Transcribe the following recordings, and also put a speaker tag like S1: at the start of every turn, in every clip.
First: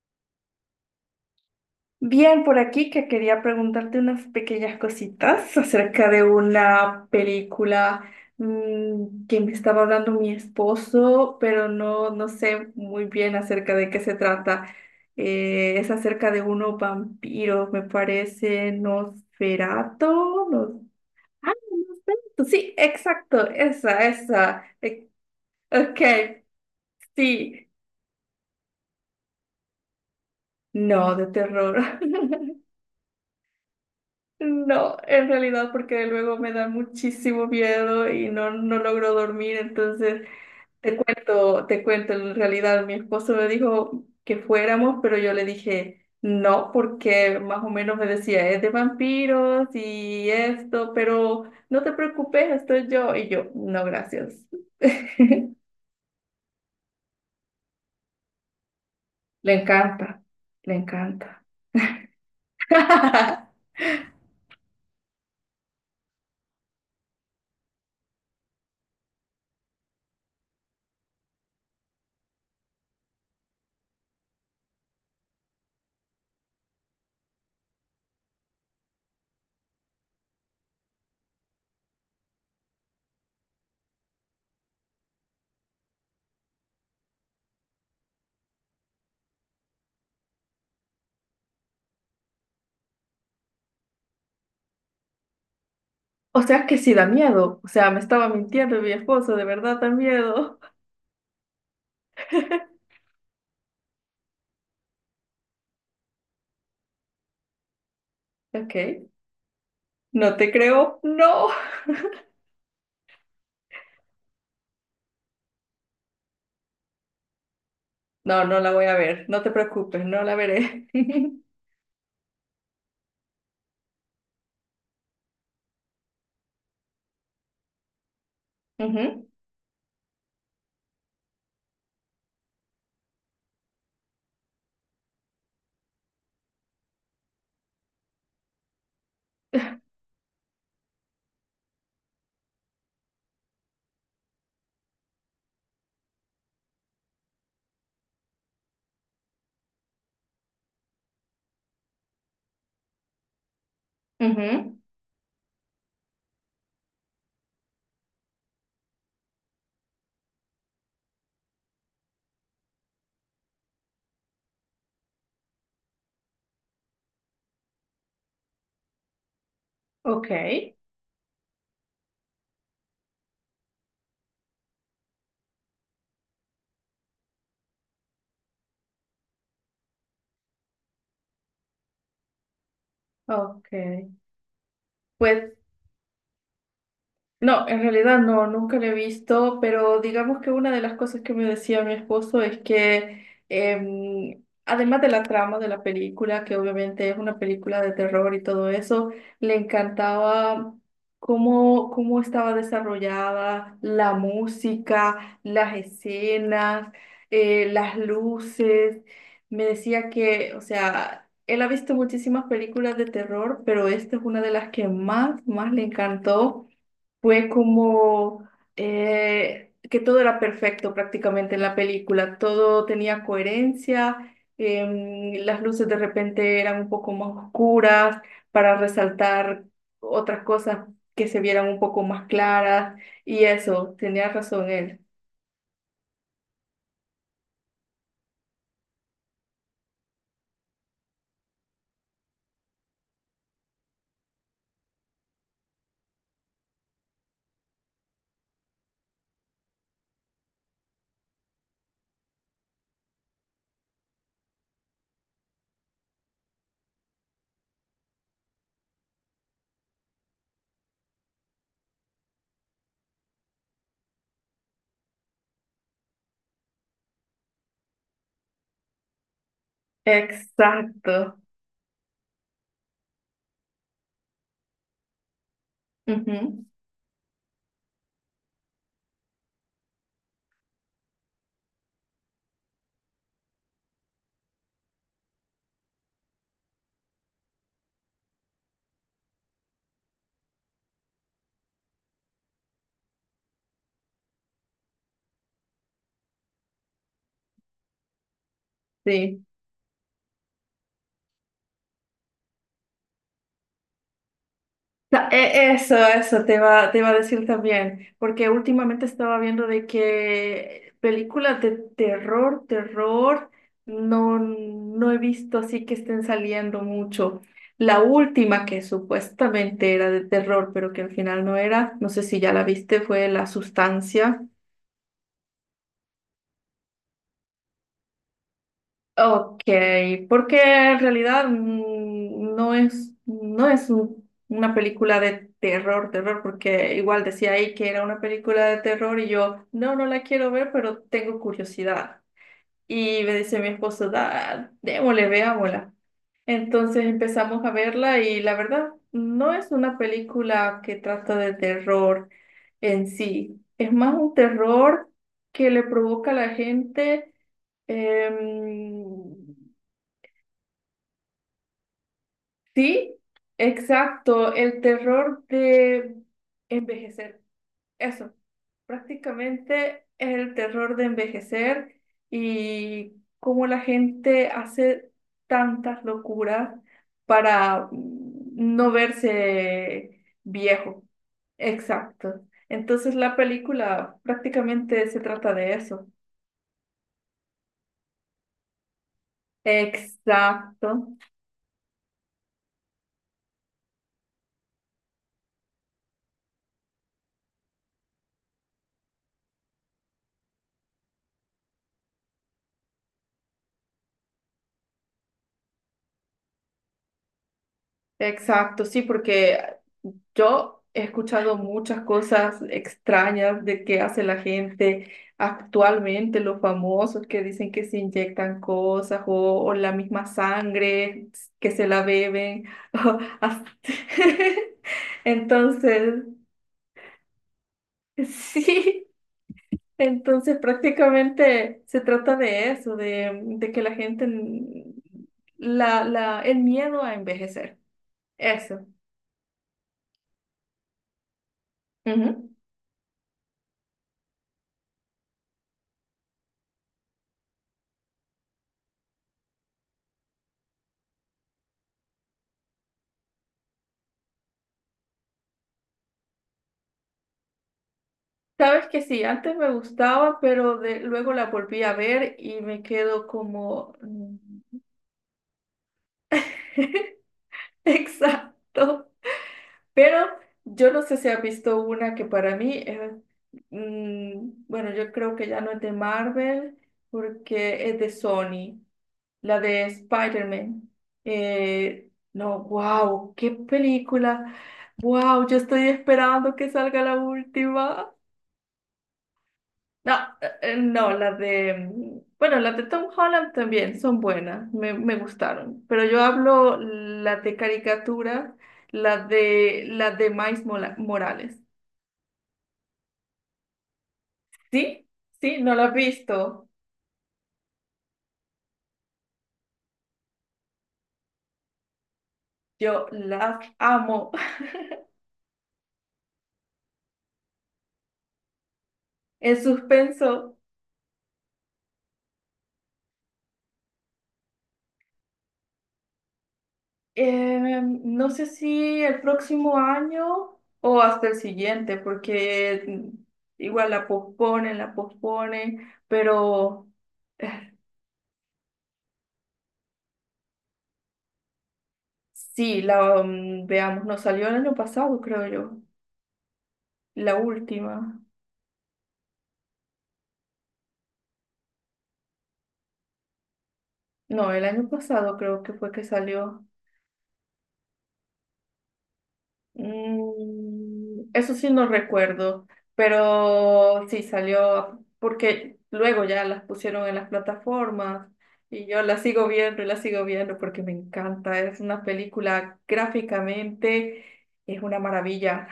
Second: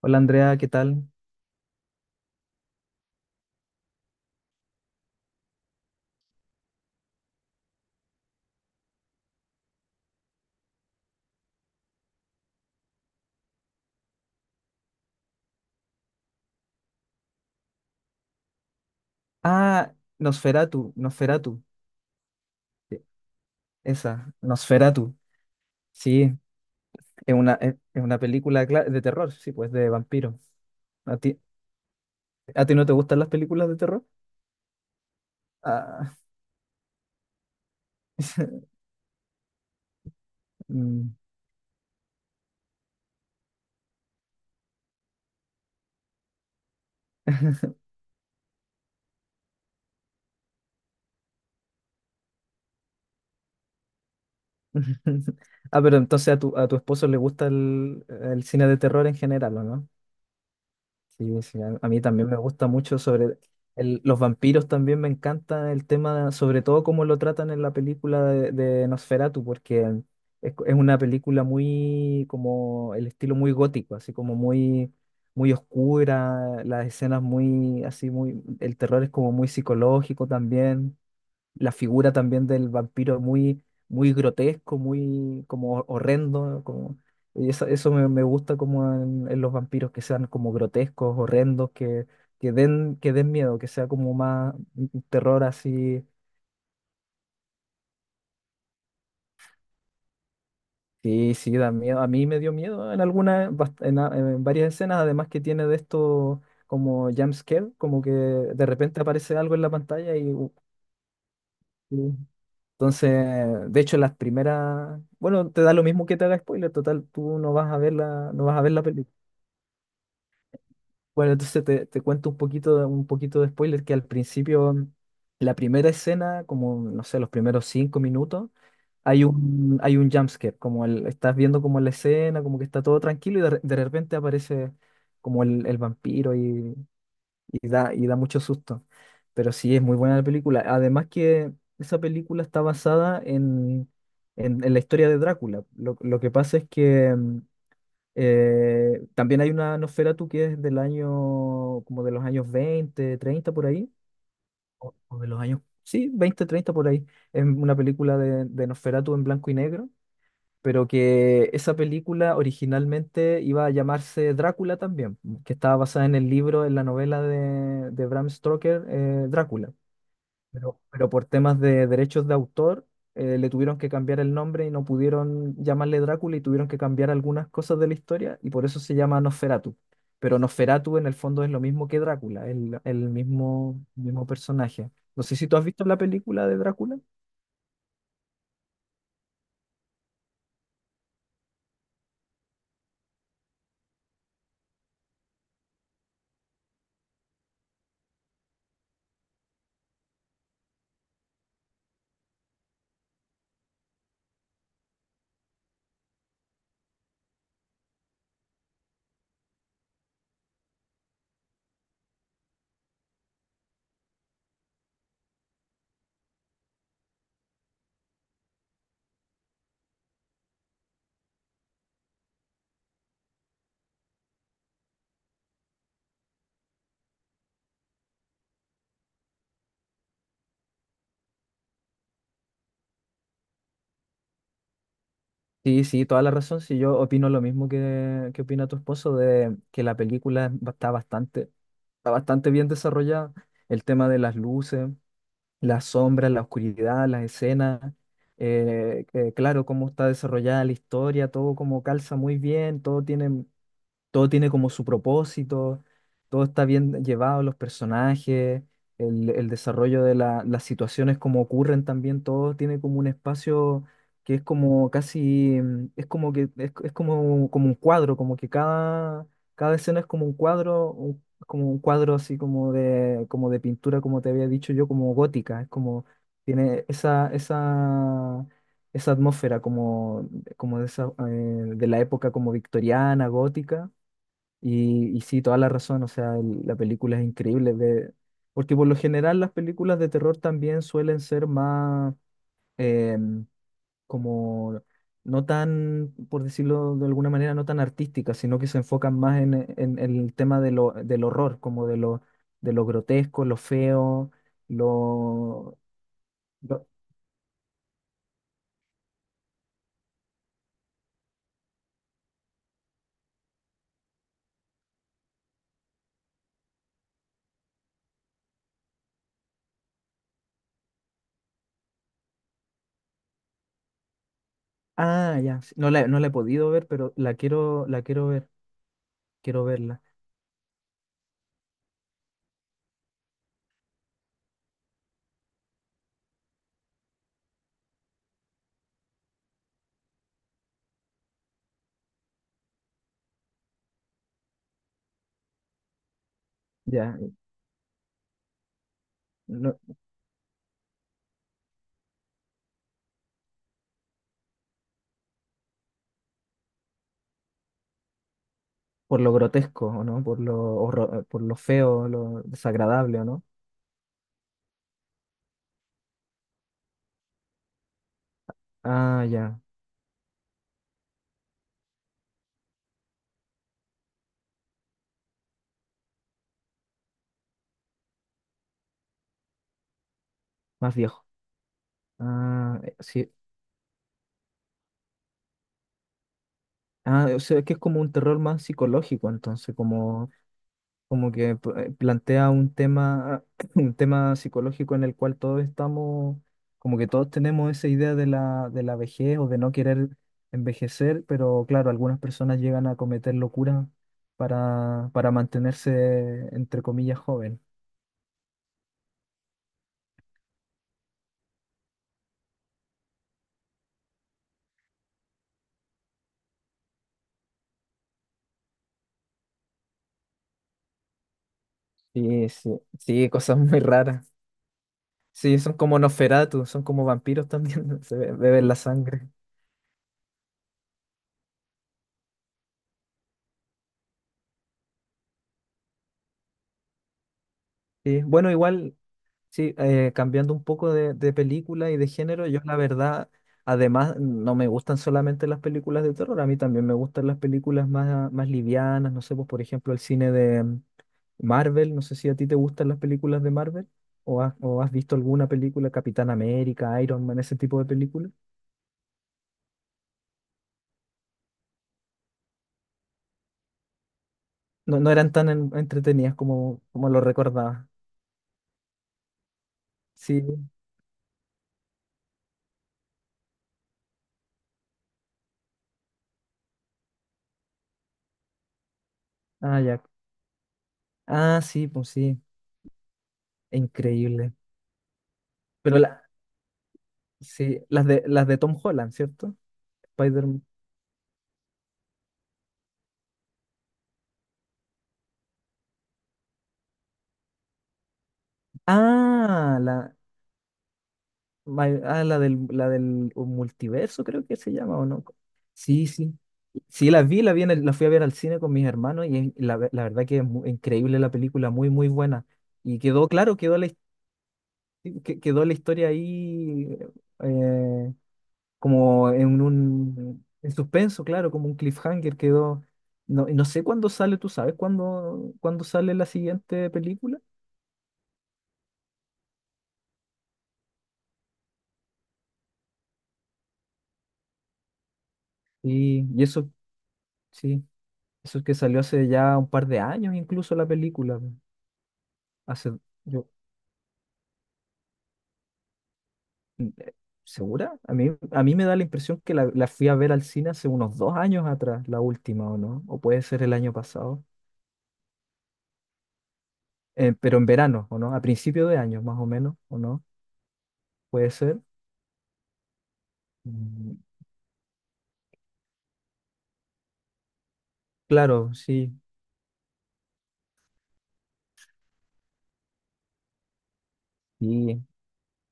S1: Hola Andrea, ¿qué tal?
S2: Bien, por aquí que quería preguntarte unas pequeñas cositas acerca de una película que me estaba hablando mi esposo, pero no sé muy bien acerca de qué se trata. Es acerca de unos vampiros, me parece,
S1: Ah,
S2: Nosferatu.
S1: Nosferatu, Nosferatu,
S2: No, sí,
S1: e-
S2: exacto, esa,
S1: esa,
S2: esa. Eh,
S1: Nosferatu,
S2: Ok,
S1: sí, es una,
S2: sí.
S1: es, es una película de terror, sí, pues de vampiro.
S2: No,
S1: ¿A
S2: de
S1: ti,
S2: terror.
S1: a ti no te gustan las películas de terror?
S2: No, en realidad porque
S1: Ah,
S2: luego me da muchísimo miedo y no, no logro dormir, entonces te
S1: mm.
S2: cuento, te cuento, en realidad mi esposo me dijo que fuéramos, pero yo le dije no, porque más o menos me decía, es de vampiros y esto, pero no te preocupes, estoy yo, y yo, no, gracias.
S1: Ah, pero entonces a tu esposo le gusta el cine de terror en
S2: Le
S1: general, ¿o no?
S2: encanta, le
S1: Sí,
S2: encanta.
S1: pues, sí, a mí también me gusta mucho sobre los vampiros, también me encanta el tema, sobre todo cómo lo tratan en la película de Nosferatu, porque es una película muy, como el estilo muy gótico, así como muy, muy oscura, las escenas muy, así muy, el terror es como muy psicológico también. La figura también del vampiro muy, muy grotesco, muy como horrendo, como, y eso, eso me gusta como en los vampiros que sean como grotescos, horrendos, que den miedo, que sea como más un terror así.
S2: O sea que sí da miedo, o sea, me estaba mintiendo mi esposo, de verdad da miedo.
S1: Sí, sí, da miedo. A mí me dio miedo en algunas, en varias escenas, además que tiene de esto como jump scare, como que de
S2: Ok,
S1: repente aparece algo en la pantalla. Y,
S2: no te creo, no,
S1: Entonces, de hecho, las primeras, bueno, te da lo mismo que te haga spoiler, total, tú no vas a ver la,
S2: no,
S1: no vas
S2: no
S1: a
S2: la
S1: ver la
S2: voy a
S1: película.
S2: ver, no te preocupes, no la veré.
S1: Bueno, entonces te cuento un poquito, un poquito de spoiler, que al principio, la primera escena, como, no sé, los primeros 5 minutos, hay
S2: Ujú,
S1: un, hay un jumpscare, estás viendo como la escena, como que está todo tranquilo y de repente aparece como el vampiro y da mucho susto. Pero sí, es muy buena la película. Además que esa película está basada en la historia de Drácula. Lo que pasa es que también hay una Nosferatu que es del año, como de los años 20 30 por ahí,
S2: ujú,
S1: o de los años, sí, 20 30 por ahí. Es una película de Nosferatu en blanco y negro, pero que esa película originalmente iba a llamarse Drácula también, que estaba basada en el libro, en la novela de Bram Stoker, Drácula.
S2: ok,
S1: Pero por temas de derechos de autor, le tuvieron que cambiar el nombre y no pudieron llamarle Drácula, y tuvieron que cambiar algunas cosas de la historia y por eso se llama Nosferatu. Pero Nosferatu en el fondo es lo mismo que Drácula, el
S2: ok.
S1: mismo, mismo personaje. No sé si
S2: Pues
S1: tú has visto la película de Drácula.
S2: no, en realidad no, nunca lo he visto, pero digamos que una de las cosas que me decía mi esposo es que además de la trama de la película, que obviamente es una película de terror y todo eso, le encantaba cómo estaba desarrollada la música, las escenas, las luces. Me decía que, o sea, él ha visto muchísimas películas de terror, pero esta es una de las que más le encantó. Fue como que todo era perfecto prácticamente en la película, todo tenía coherencia, las luces de repente eran un poco más oscuras para resaltar otras cosas que se vieran un poco más claras y eso, tenía razón él.
S1: Sí, sí, toda la razón. Sí, yo opino lo mismo que opina tu esposo, de que la película es está bastante bien desarrollada. El tema de las luces, las sombras, la oscuridad, las escenas, claro, cómo está desarrollada la historia, todo como calza muy bien, todo tiene como su propósito, todo está bien llevado, los personajes, el desarrollo de las situaciones como ocurren también, todo tiene como un espacio que es como casi, es como que, como un cuadro, como que cada escena es como un cuadro,
S2: Exacto.
S1: como un cuadro así como de pintura, como te había dicho yo, como gótica, es como,
S2: Ujú,
S1: tiene esa atmósfera, como, como de esa, de la época como victoriana, gótica. Y sí, toda la razón, o sea, la película es increíble, de porque por lo general las películas de terror también suelen ser más em, como, no tan, por decirlo de alguna manera, no tan artísticas, sino que se enfocan más
S2: sí.
S1: en el tema de lo, del horror, como de lo grotesco, lo feo, lo...
S2: Eso, eso te
S1: lo-
S2: iba, te iba a decir también, porque últimamente estaba viendo de que películas de terror, no, no he visto así que estén saliendo mucho. La última que supuestamente era de terror, pero que al final no era, no sé si ya la viste, fue La Sustancia.
S1: Ah, ya, sí, no la he podido ver, pero
S2: Ok,
S1: quiero verla.
S2: porque en realidad no es, no es una película de terror, porque igual decía ahí que era una película de terror y yo, no, no la quiero ver, pero tengo curiosidad. Y me dice mi esposo, da, démosle, veámosla. Entonces
S1: Ya,
S2: empezamos a verla y la verdad no es
S1: no-
S2: una película que trata de terror en sí, es más un terror que le provoca a la gente. Em,
S1: Por lo grotesco, ¿o no? Por lo, por lo feo, lo
S2: Sí,
S1: desagradable, ¿o no?
S2: exacto, el terror de envejecer. Eso,
S1: Ah, ya,
S2: prácticamente es el terror de envejecer y cómo la gente hace tantas locuras para no verse
S1: más
S2: viejo.
S1: viejo.
S2: Exacto.
S1: Ah,
S2: Entonces
S1: sí.
S2: la película prácticamente se trata de eso.
S1: Ah, o sea, que es como un terror más psicológico, entonces, como,
S2: Exacto.
S1: como que plantea un tema, un tema psicológico en el cual todos estamos, como que todos tenemos esa idea de la vejez o de no querer envejecer, pero claro, algunas personas llegan a cometer locuras para mantenerse, entre comillas, jóvenes.
S2: Exacto, sí, porque yo he escuchado muchas cosas extrañas de qué hace la gente actualmente, los famosos que dicen que se inyectan cosas o la misma sangre que se la
S1: Sí,
S2: beben.
S1: sí,
S2: o
S1: sí, cosas
S2: as-
S1: muy raras. Sí, son como
S2: Entonces,
S1: Nosferatu, son como vampiros también, se beben la
S2: sí,
S1: sangre.
S2: entonces prácticamente se trata de eso, de que la gente, el miedo a envejecer.
S1: Sí, bueno,
S2: Eso.
S1: igual, sí, cambiando un poco de película y de género, yo la verdad, además, no me gustan solamente las películas de terror, a mí también me gustan las películas más, más livianas, no sé, pues por ejemplo el cine de Marvel, no sé si a ti te gustan las películas de Marvel o has visto alguna película, Capitán América, Iron Man, ese tipo de películas.
S2: Sabes que sí, antes me gustaba, pero de, luego la volví a ver y me quedo como... mm.
S1: No, no eran tan entretenidas como, como lo recordaba.
S2: Exacto. Pero
S1: Sí,
S2: yo no sé si has visto una que para mí, bueno, yo creo que ya no es de Marvel porque es de Sony, la
S1: ah,
S2: de
S1: ya.
S2: Spider-Man.
S1: Ah, sí, pues sí,
S2: No, wow, qué
S1: increíble.
S2: película. Wow, yo estoy
S1: Pero la,
S2: esperando que salga la
S1: sí, las
S2: última.
S1: de las de Tom Holland, ¿cierto?
S2: No,
S1: Spider-Man.
S2: no, las de, bueno, las de Tom Holland también son buenas, me gustaron, pero yo hablo las de caricatura,
S1: Ah, la,
S2: las de Morales.
S1: my- ah, la del multiverso, creo que se llama,
S2: ¿Sí?
S1: ¿o no?
S2: ¿Sí? ¿No las has
S1: Sí, sí.
S2: visto?
S1: Sí, la vi en el- la fui a ver al cine con mis hermanos y la verdad que es increíble la película, muy, muy buena. Y
S2: Yo
S1: quedó claro,
S2: las amo.
S1: quedó la historia ahí, eh, como
S2: En
S1: en un
S2: suspenso,
S1: en suspenso, claro, como un cliffhanger quedó. No, no sé cuándo sale. Tú sabes cuándo sale la siguiente película.
S2: no sé si el próximo año o hasta el siguiente, porque igual la posponen,
S1: Y eso,
S2: pero...
S1: sí, eso es que salió hace ya un par de años incluso la película.
S2: Sí,
S1: Hace,
S2: la,
S1: yo,
S2: veamos, nos salió el año pasado, creo yo.
S1: mm, eh,
S2: La
S1: ¿Segura? A
S2: última.
S1: mí, a mí me da la impresión que la fui a ver al cine hace unos 2 años atrás, la última, ¿o no? O puede ser el año pasado.
S2: No, el año pasado creo que fue que salió.
S1: Pero en verano, ¿o no? A principio de año, más o menos, ¿o no? Puede
S2: Eso sí
S1: ser.
S2: no recuerdo, pero
S1: Mm,
S2: sí salió porque luego ya las pusieron en las plataformas
S1: claro,
S2: y yo
S1: sí.
S2: las sigo viendo y las sigo viendo porque me encanta. Es una película gráficamente, es una
S1: Sí,
S2: maravilla.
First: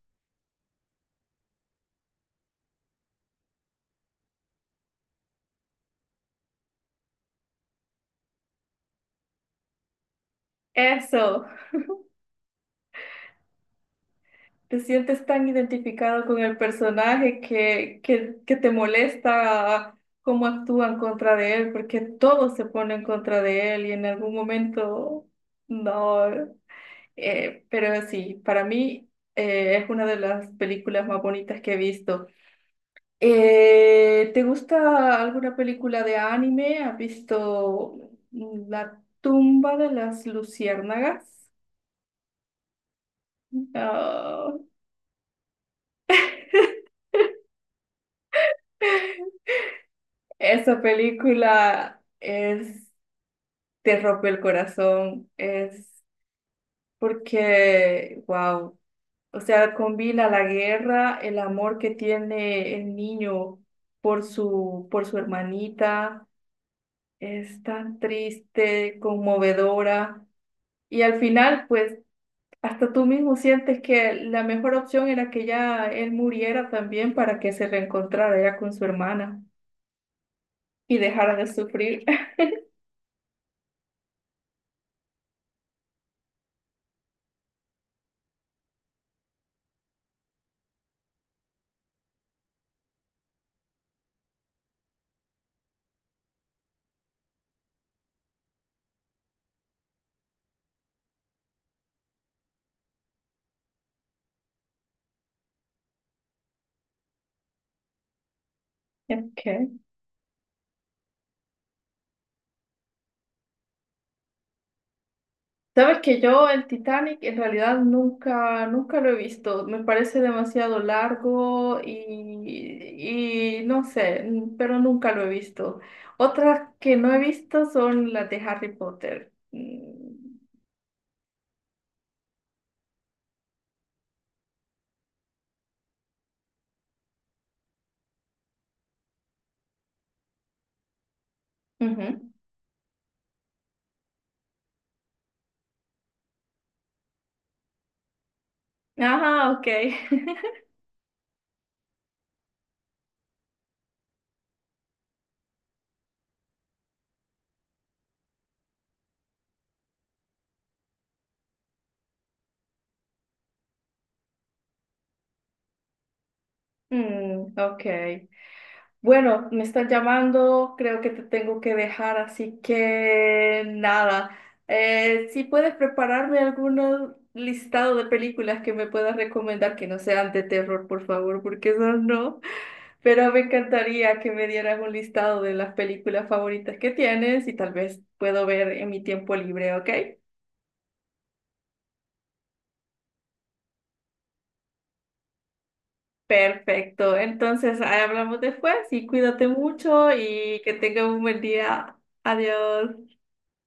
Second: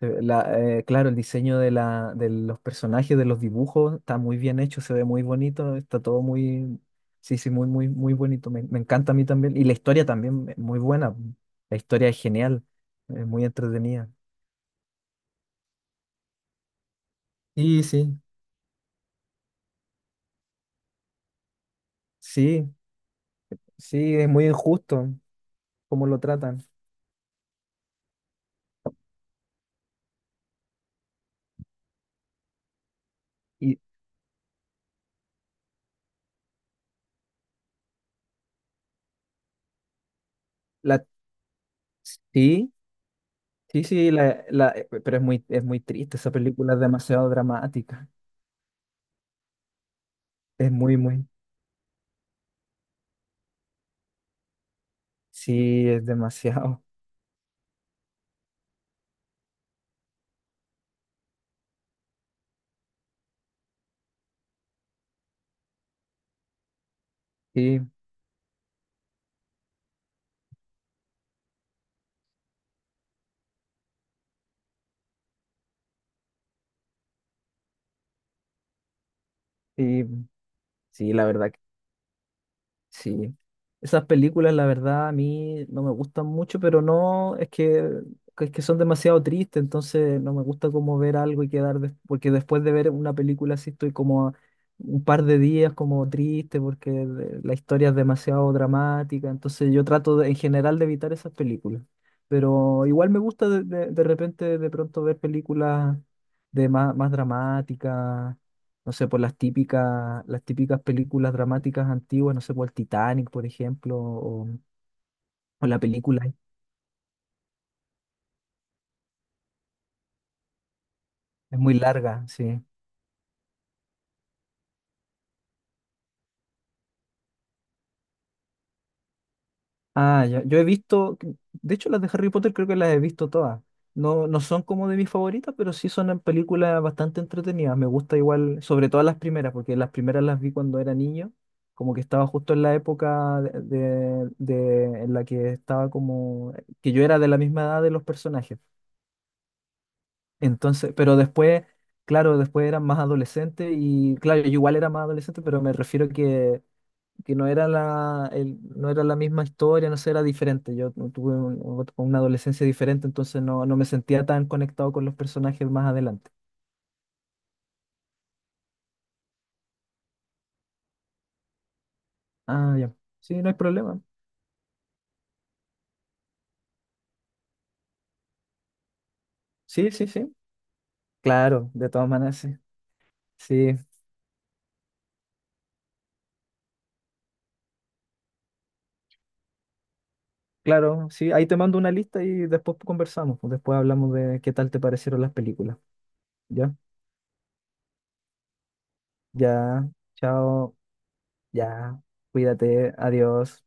S1: Claro, el diseño de, la, de los personajes, de los dibujos, está muy bien hecho, se ve muy bonito, está todo muy, sí, sí, muy, muy, muy bonito. Me encanta a mí también. Y la historia también, es muy buena.
S2: Eso.
S1: La historia es genial, es muy entretenida.
S2: Te sientes tan identificado con el personaje
S1: Sí,
S2: que,
S1: sí.
S2: que, que te molesta cómo actúan contra de él, porque todos se
S1: Sí,
S2: ponen contra de él y en
S1: sí, es
S2: algún
S1: muy injusto
S2: momento
S1: cómo lo
S2: no.
S1: tratan.
S2: Pero sí, para mí es una de las películas más bonitas que he visto.
S1: Y
S2: ¿Te gusta alguna película de anime? ¿Has visto La tumba de las
S1: la,
S2: luciérnagas?
S1: sí, sí, sí,
S2: Ah,
S1: pero es muy triste, esa película es demasiado dramática. Es
S2: esa
S1: muy, muy,
S2: película es te rompe el corazón,
S1: sí,
S2: es
S1: es demasiado.
S2: porque, wow, o sea, combina la guerra, el amor que tiene el niño por su hermanita, es
S1: Sí,
S2: tan triste, conmovedora, y al final, pues, hasta tú mismo sientes que la mejor opción era que ya él muriera también para que se reencontrara ya con su hermana
S1: sí,
S2: y
S1: sí, la
S2: dejara de
S1: verdad que
S2: sufrir.
S1: sí, esas películas la verdad a mí no me gustan mucho, pero no, es que, es que son demasiado tristes, entonces no me gusta como ver algo y porque después de ver una película así estoy como un par de días como triste porque la historia es demasiado dramática, entonces yo trato en general de evitar esas películas, pero igual me gusta de repente de pronto ver películas de más, más dramáticas, no sé, por
S2: Ok.
S1: las típicas películas dramáticas antiguas, no sé, por el Titanic, por ejemplo, o la
S2: Sabes que
S1: película
S2: yo el Titanic en realidad nunca lo he visto. Me parece demasiado
S1: es muy
S2: largo
S1: larga, sí.
S2: y no sé, pero nunca lo he visto. Otras que no he visto son las de Harry Potter.
S1: Ah,
S2: Mm,
S1: ya, yo he visto, de hecho las de Harry Potter creo que las he visto todas. No, no son como de mis favoritas, pero sí son en películas bastante entretenidas. Me gusta igual, sobre todo las primeras, porque las primeras las vi cuando era niño, como que estaba
S2: ujú.
S1: justo en la época en la que estaba como, que yo era de la misma edad de los personajes.
S2: Ajá, ok.
S1: Entonces, pero después, claro, después era más adolescente y claro, yo igual era más adolescente, pero me refiero que no era no era la misma historia, no sé, era diferente. Yo tuve una adolescencia diferente, entonces no, no me sentía tan conectado con los personajes más adelante.
S2: Mm, ok. Bueno, me están llamando, creo que te tengo que dejar, así
S1: Ah, ya. Sí, no hay
S2: que
S1: problema.
S2: nada. Si puedes prepararme algún listado de películas que me puedas recomendar que
S1: Sí,
S2: no
S1: sí,
S2: sean
S1: sí.
S2: de terror, por favor, porque
S1: Claro, de
S2: esas
S1: todas maneras,
S2: no.
S1: sí.
S2: Pero me
S1: Sí,
S2: encantaría que me dieras un listado de las películas favoritas que tienes y tal vez puedo ver en mi tiempo libre, ¿ok?
S1: claro, sí. Ahí te mando una lista y después conversamos, pues. Después hablamos de qué tal te parecieron las películas. ¿Ya?
S2: Perfecto. Entonces, ahí hablamos después y cuídate
S1: Ya.
S2: mucho y que
S1: Chao.
S2: tengas un buen día.
S1: Ya, cuídate,
S2: Adiós.
S1: adiós.